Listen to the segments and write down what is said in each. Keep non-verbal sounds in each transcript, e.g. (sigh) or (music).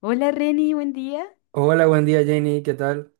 Hola Reni, buen día. Hola, buen día Jenny, ¿qué tal?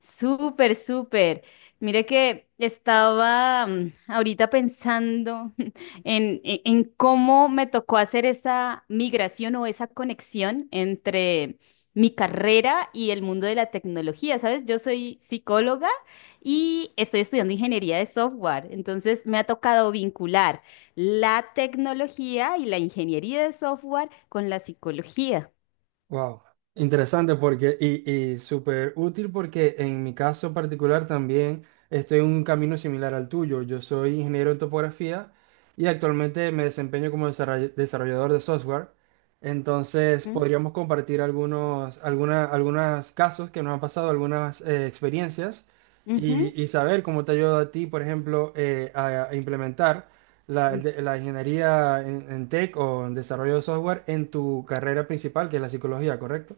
Súper, súper. Mire que estaba ahorita pensando (laughs) en cómo me tocó hacer esa migración o esa conexión entre mi carrera y el mundo de la tecnología. ¿Sabes? Yo soy psicóloga y estoy estudiando ingeniería de software. Entonces me ha tocado vincular la tecnología y la ingeniería de software con la psicología. Wow, interesante porque y súper útil porque en mi caso particular también estoy en un camino similar al tuyo. Yo soy ingeniero en topografía y actualmente me desempeño como desarrollador de software. Entonces ¿Mm? podríamos compartir algunos casos que nos han pasado, algunas experiencias Ujú. y saber cómo te ayuda a ti, por ejemplo, a implementar la, la ingeniería en tech o en desarrollo de software en tu carrera principal, que es la psicología, ¿correcto?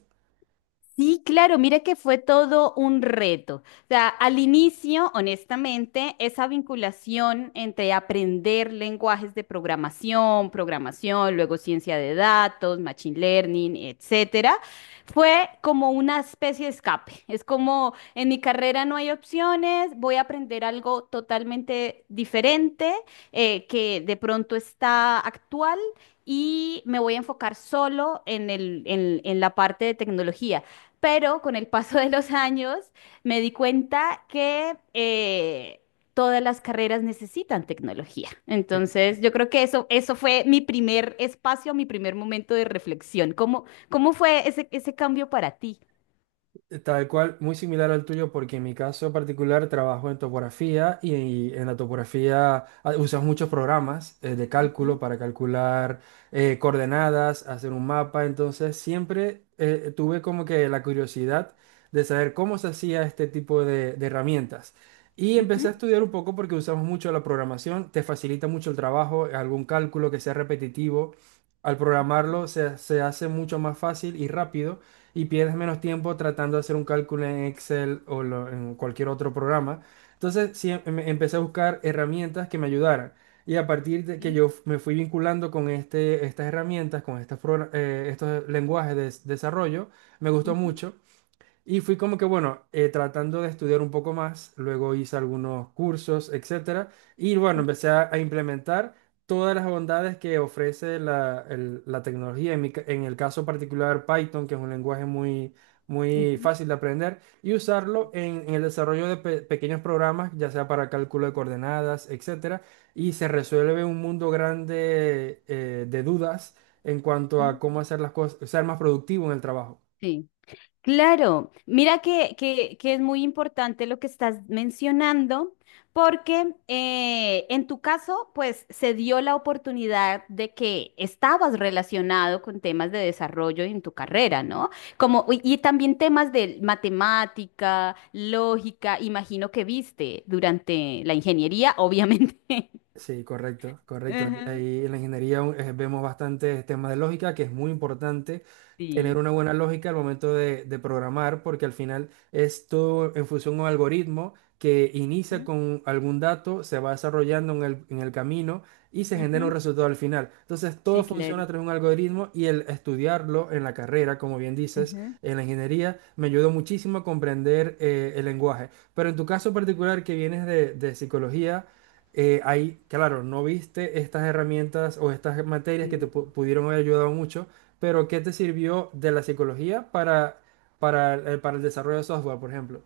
Sí, claro, mira que fue todo un reto. O sea, al inicio, honestamente, esa vinculación entre aprender lenguajes de programación, luego ciencia de datos, machine learning, etcétera, fue como una especie de escape. Es como en mi carrera no hay opciones, voy a aprender algo totalmente diferente, que de pronto está actual. Y me voy a enfocar solo en el- en la parte de tecnología. Pero con el paso de los años me di cuenta que todas las carreras necesitan tecnología. Entonces, yo creo que eso fue mi primer espacio, mi primer momento de reflexión. ¿Cómo fue ese cambio para ti? Tal cual, muy similar al tuyo, porque en mi caso particular trabajo en topografía y, en la topografía usas muchos programas de cálculo Ujú, para calcular coordenadas, hacer un mapa. Entonces siempre tuve como que la curiosidad de saber cómo se hacía este tipo de herramientas. Y empecé a ujú, estudiar un poco porque usamos mucho la programación, te facilita mucho el trabajo. Algún cálculo que sea repetitivo, al ujú, programarlo se hace mucho más fácil y rápido, y pierdes menos tiempo tratando de hacer un cálculo en Excel o en cualquier otro programa. Entonces, sí, empecé a buscar herramientas que me ayudaran. Y a partir de que sí, me fui vinculando con estas herramientas, con estos lenguajes de desarrollo, me gustó ujú, mucho. Y fui como que, bueno, tratando de estudiar un poco más, luego hice algunos cursos, etcétera, y bueno, ujú, empecé a implementar todas las bondades que ofrece la tecnología, en en el caso particular Python, que es un lenguaje muy ujú, fácil de aprender, y usarlo en el desarrollo de pequeños programas, ya sea para cálculo de coordenadas, etcétera, y se resuelve un mundo grande de dudas en cuanto a ujú. cómo hacer las cosas, ser más productivo en el trabajo. Sí. Claro, mira que es muy importante lo que estás mencionando, porque en tu caso, pues se dio la oportunidad de que estabas relacionado con temas de desarrollo en tu carrera, ¿no? Como, y también temas de matemática, lógica, imagino que viste durante la ingeniería, obviamente. Sí, correcto, (laughs) correcto. Ujú. Ahí en la ingeniería vemos bastantes temas de lógica, que es muy importante tener Sí. una buena lógica al momento de programar, porque al final es todo en función a un algoritmo que inicia Ujú, con algún dato, se va desarrollando en en el camino y se genera un ujú. resultado al final. Entonces, Sí, todo funciona claro. a través de un algoritmo, y el estudiarlo en la carrera, como bien dices, Ujú. en la ingeniería, me ayudó muchísimo a comprender el lenguaje. Pero en tu caso particular, que vienes de psicología, ahí, claro, no viste estas herramientas o estas materias que te Sí. Pudieron haber ayudado mucho, pero ¿qué te sirvió de la psicología para, para el desarrollo de software, por ejemplo?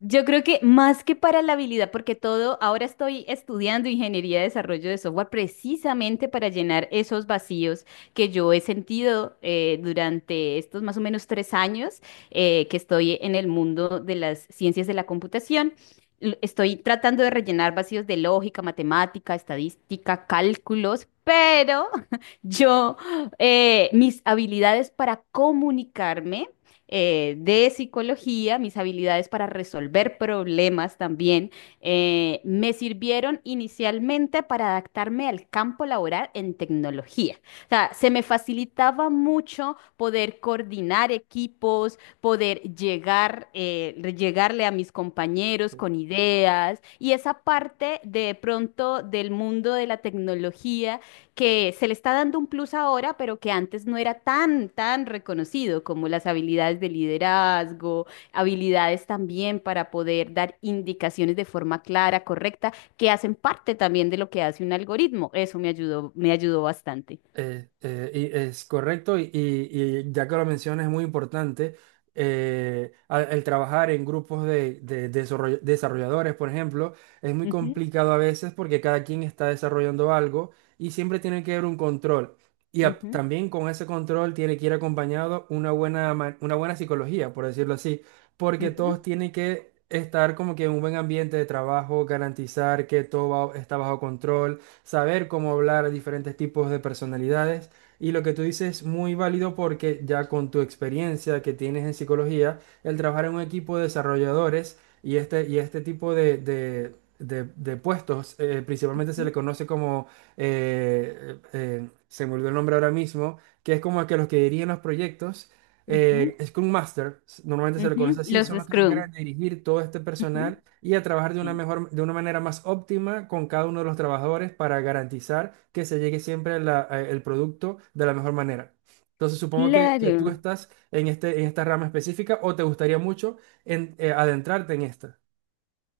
Yo creo que más que para la habilidad, porque todo, ahora estoy estudiando ingeniería de desarrollo de software precisamente para llenar esos vacíos que yo he sentido durante estos más o menos 3 años que estoy en el mundo de las ciencias de la computación. L- Estoy tratando de rellenar vacíos de lógica, matemática, estadística, cálculos, pero (laughs) yo, mis habilidades para comunicarme de psicología, mis habilidades para resolver problemas también, me sirvieron inicialmente para adaptarme al campo laboral en tecnología. O sea, se me facilitaba mucho poder coordinar equipos, poder llegarle a mis compañeros con ideas y esa parte de pronto del mundo de la tecnología que se le está dando un plus ahora, pero que antes no era tan, tan reconocido como las habilidades de liderazgo, habilidades también para poder dar indicaciones de forma clara, correcta, que hacen parte también de lo que hace un algoritmo. Eso me ayudó bastante. Y es correcto, y ya que lo mencionas, es muy importante, el trabajar en grupos de desarrolladores, por ejemplo. Es muy Ujú, complicado a veces porque cada quien está desarrollando algo y siempre tiene que haber un control. Y ujú, también con ese control tiene que ir acompañado una una buena psicología, por decirlo así, porque ujú, todos tienen que estar como que en un buen ambiente de trabajo, garantizar que todo está bajo control, saber cómo hablar a diferentes tipos de personalidades. Y lo que tú dices es muy válido porque ya con tu experiencia que tienes en psicología, el trabajar en un equipo de desarrolladores y y este tipo de, de puestos, principalmente se ujú, le conoce como, se me olvidó el nombre ahora mismo, que es como que los que dirigen los proyectos, ujú, Scrum Master, normalmente se le conoce ujú. así, Los son los que se Scrum. encargan de dirigir todo este Ujú, personal y a trabajar de una sí. mejor, de una manera más óptima con cada uno de los trabajadores para garantizar que se llegue siempre el producto de la mejor manera. Entonces supongo que tú Claro. estás en en esta rama específica o te gustaría mucho adentrarte en esta.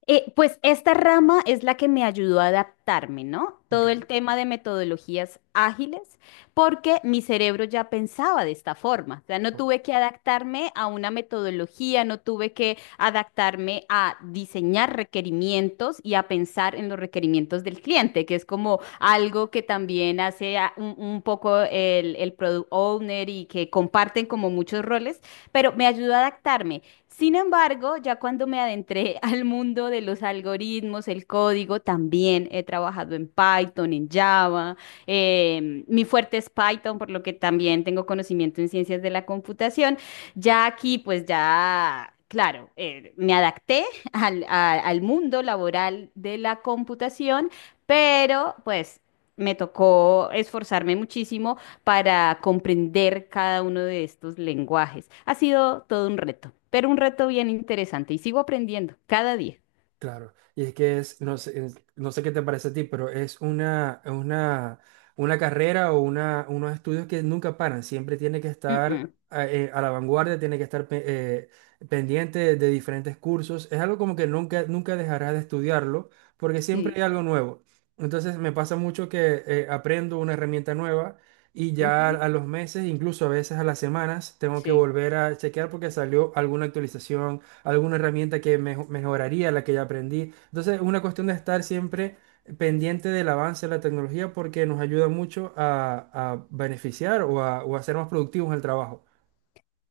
Pues esta rama es la que me ayudó a adaptarme, ¿no? Ok. Todo el tema de metodologías ágiles, porque mi cerebro ya pensaba de esta forma. O sea, no tuve que adaptarme a una metodología, no tuve que adaptarme a diseñar requerimientos y a pensar en los requerimientos del cliente, que es como algo que también hace un poco el product owner y que comparten como muchos roles, pero me ayudó a adaptarme. Sin embargo, ya cuando me adentré (laughs) al mundo de los algoritmos, el código, también he trabajado en Python, en Java. Mi fuerte es Python, por lo que también tengo conocimiento en ciencias de la computación. Ya aquí, pues ya, claro, me adapté (laughs) al mundo laboral de la computación, pero pues me tocó esforzarme muchísimo para comprender cada uno de estos lenguajes. Ha sido todo un reto, pero un reto bien interesante y sigo aprendiendo cada día. Claro, y es que es, no sé, no sé qué te parece a ti, pero es una carrera o unos estudios que nunca paran, siempre tiene que Mm, estar mm. A la vanguardia, tiene que estar pendiente de diferentes cursos. Es algo como que nunca, nunca dejarás de estudiarlo, porque siempre Sí. hay algo nuevo. Entonces me pasa mucho que, aprendo una herramienta nueva y ya Ujú. a los meses, incluso a veces a las semanas, tengo que Sí. volver a chequear porque salió alguna actualización, alguna herramienta que mejoraría la que ya aprendí. Entonces, es una cuestión de estar siempre pendiente del avance de la tecnología porque nos ayuda mucho a beneficiar o a ser más productivos en el trabajo.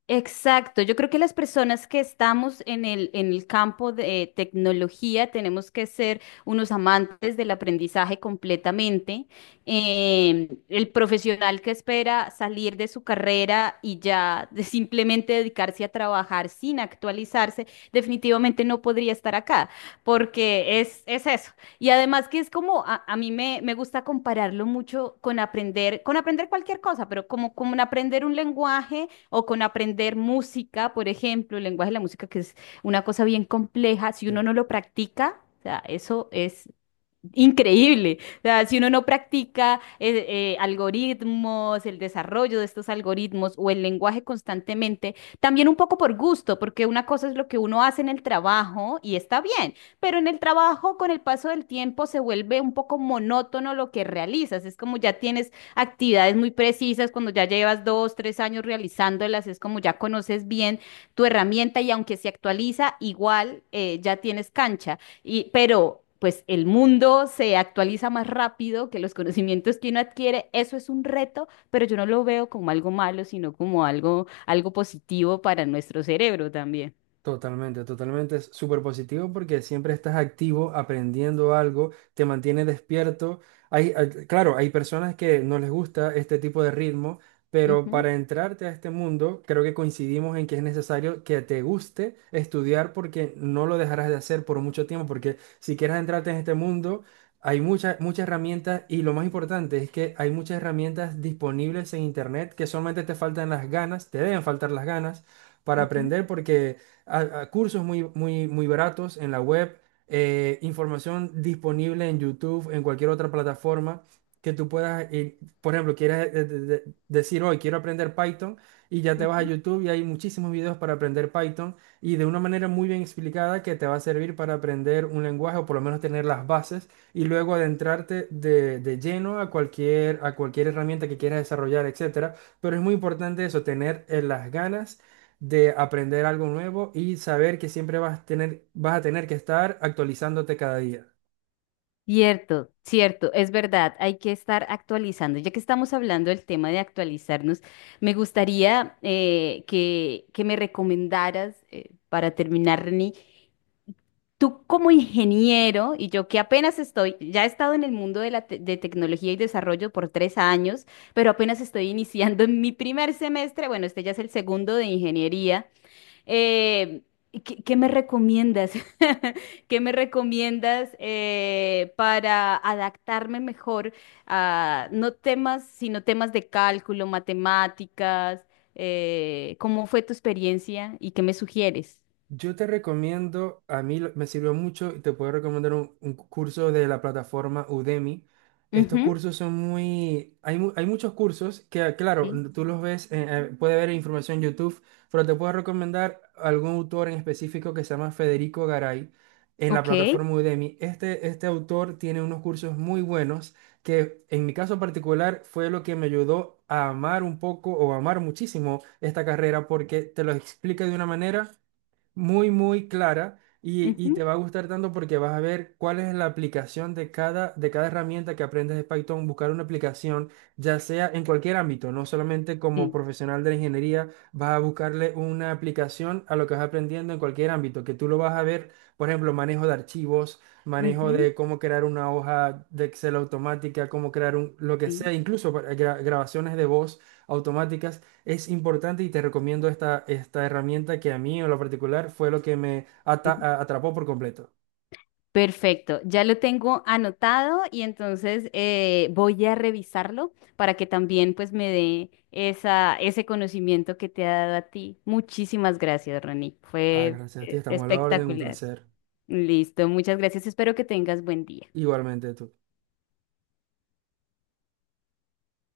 Exacto, yo creo que las personas que estamos en el campo de tecnología tenemos que ser unos amantes del aprendizaje completamente. El profesional que espera salir de su carrera y ya de simplemente dedicarse a trabajar sin actualizarse, definitivamente no podría estar acá, porque es, eso. Y además que es como, a mí me gusta compararlo mucho con aprender cualquier cosa, pero como en aprender un lenguaje o con aprender música, por ejemplo, el lenguaje de la música, que es una cosa bien compleja, si uno Sí. no lo practica, o sea, eso es increíble. O sea, si uno no practica algoritmos, el desarrollo de estos algoritmos o el lenguaje constantemente, también un poco por gusto, porque una cosa es lo que uno hace en el trabajo y está bien, pero en el trabajo con el paso del tiempo se vuelve un poco monótono lo que realizas. Es como ya tienes actividades muy precisas, cuando ya llevas 2, 3 años realizándolas, es como ya conoces bien tu herramienta y aunque se actualiza, igual ya tienes cancha. Pero pues el mundo se actualiza más rápido que los conocimientos que uno adquiere. Eso es un reto, pero yo no lo veo como algo malo, sino como algo positivo para nuestro cerebro también. Totalmente, totalmente. Es súper positivo porque siempre estás activo, aprendiendo algo, te mantiene despierto. Claro, hay personas que no les gusta este tipo de ritmo, pero Ujú, para entrarte a este mundo, creo que coincidimos en que es necesario que te guste estudiar porque no lo dejarás de hacer por mucho tiempo, porque si quieres entrarte en este mundo, hay muchas, muchas herramientas, y lo más importante es que hay muchas herramientas disponibles en internet, que solamente te faltan las ganas, te deben faltar las ganas para ujú, aprender, porque a cursos muy, muy, muy baratos en la web, información disponible en YouTube, en cualquier otra plataforma que tú puedas ir. Por ejemplo, quieres, decir hoy quiero aprender Python, y ya te vas a ujú. YouTube y hay muchísimos videos para aprender Python, y de una manera muy bien explicada que te va a servir para aprender un lenguaje o por lo menos tener las bases, y luego adentrarte de lleno a cualquier herramienta que quieras desarrollar, etcétera. Pero es muy importante eso, tener, las ganas de aprender algo nuevo y saber que siempre vas a tener que estar actualizándote cada día. Cierto, cierto, es verdad, hay que estar actualizando. Ya que estamos hablando del tema de actualizarnos, me gustaría que me recomendaras, para terminar, Reni. Tú como ingeniero y yo que apenas estoy, ya he estado en el mundo de de tecnología y desarrollo por 3 años, pero apenas estoy iniciando en mi primer semestre, bueno, este ya es el segundo de ingeniería. eh, qué me recomiendas? (laughs) ¿Qué me recomiendas para adaptarme mejor a no temas, sino temas de cálculo, matemáticas? ¿Cómo fue tu experiencia y qué me sugieres? Yo te recomiendo, a mí me sirvió mucho y te puedo recomendar un curso de la plataforma Udemy. Estos Ujú, cursos son muy... Hay muchos cursos que, claro, sí. Tú los ves, puede ver información en YouTube, pero te puedo recomendar algún autor en específico que se llama Federico Garay en la Ok. plataforma Udemy. Este autor tiene unos cursos muy buenos que en mi caso particular fue lo que me ayudó a amar un poco o amar muchísimo esta carrera, porque te lo explica de una manera muy, muy clara, y Ujú, te va a gustar tanto porque vas a ver cuál es la aplicación de cada herramienta que aprendes de Python, buscar una aplicación, ya sea en cualquier ámbito, no solamente como sí, profesional de la ingeniería. Vas a buscarle una aplicación a lo que vas aprendiendo en cualquier ámbito, que tú lo vas a ver, por ejemplo, manejo de archivos, manejo ujú, de cómo crear una hoja de Excel automática, cómo crear un, lo que sea, sí. incluso para grabaciones de voz automáticas, es importante, y te recomiendo esta herramienta, que a mí en lo particular fue lo que me Ujú. Atrapó por completo. Perfecto, ya lo tengo anotado y entonces voy a revisarlo para que también pues me dé ese conocimiento que te ha dado a ti. Muchísimas gracias, Ronnie. Ah, Fue gracias a ti, estamos a la orden, un espectacular. placer. (laughs) Listo, muchas gracias. Espero que tengas buen día. Igualmente tú.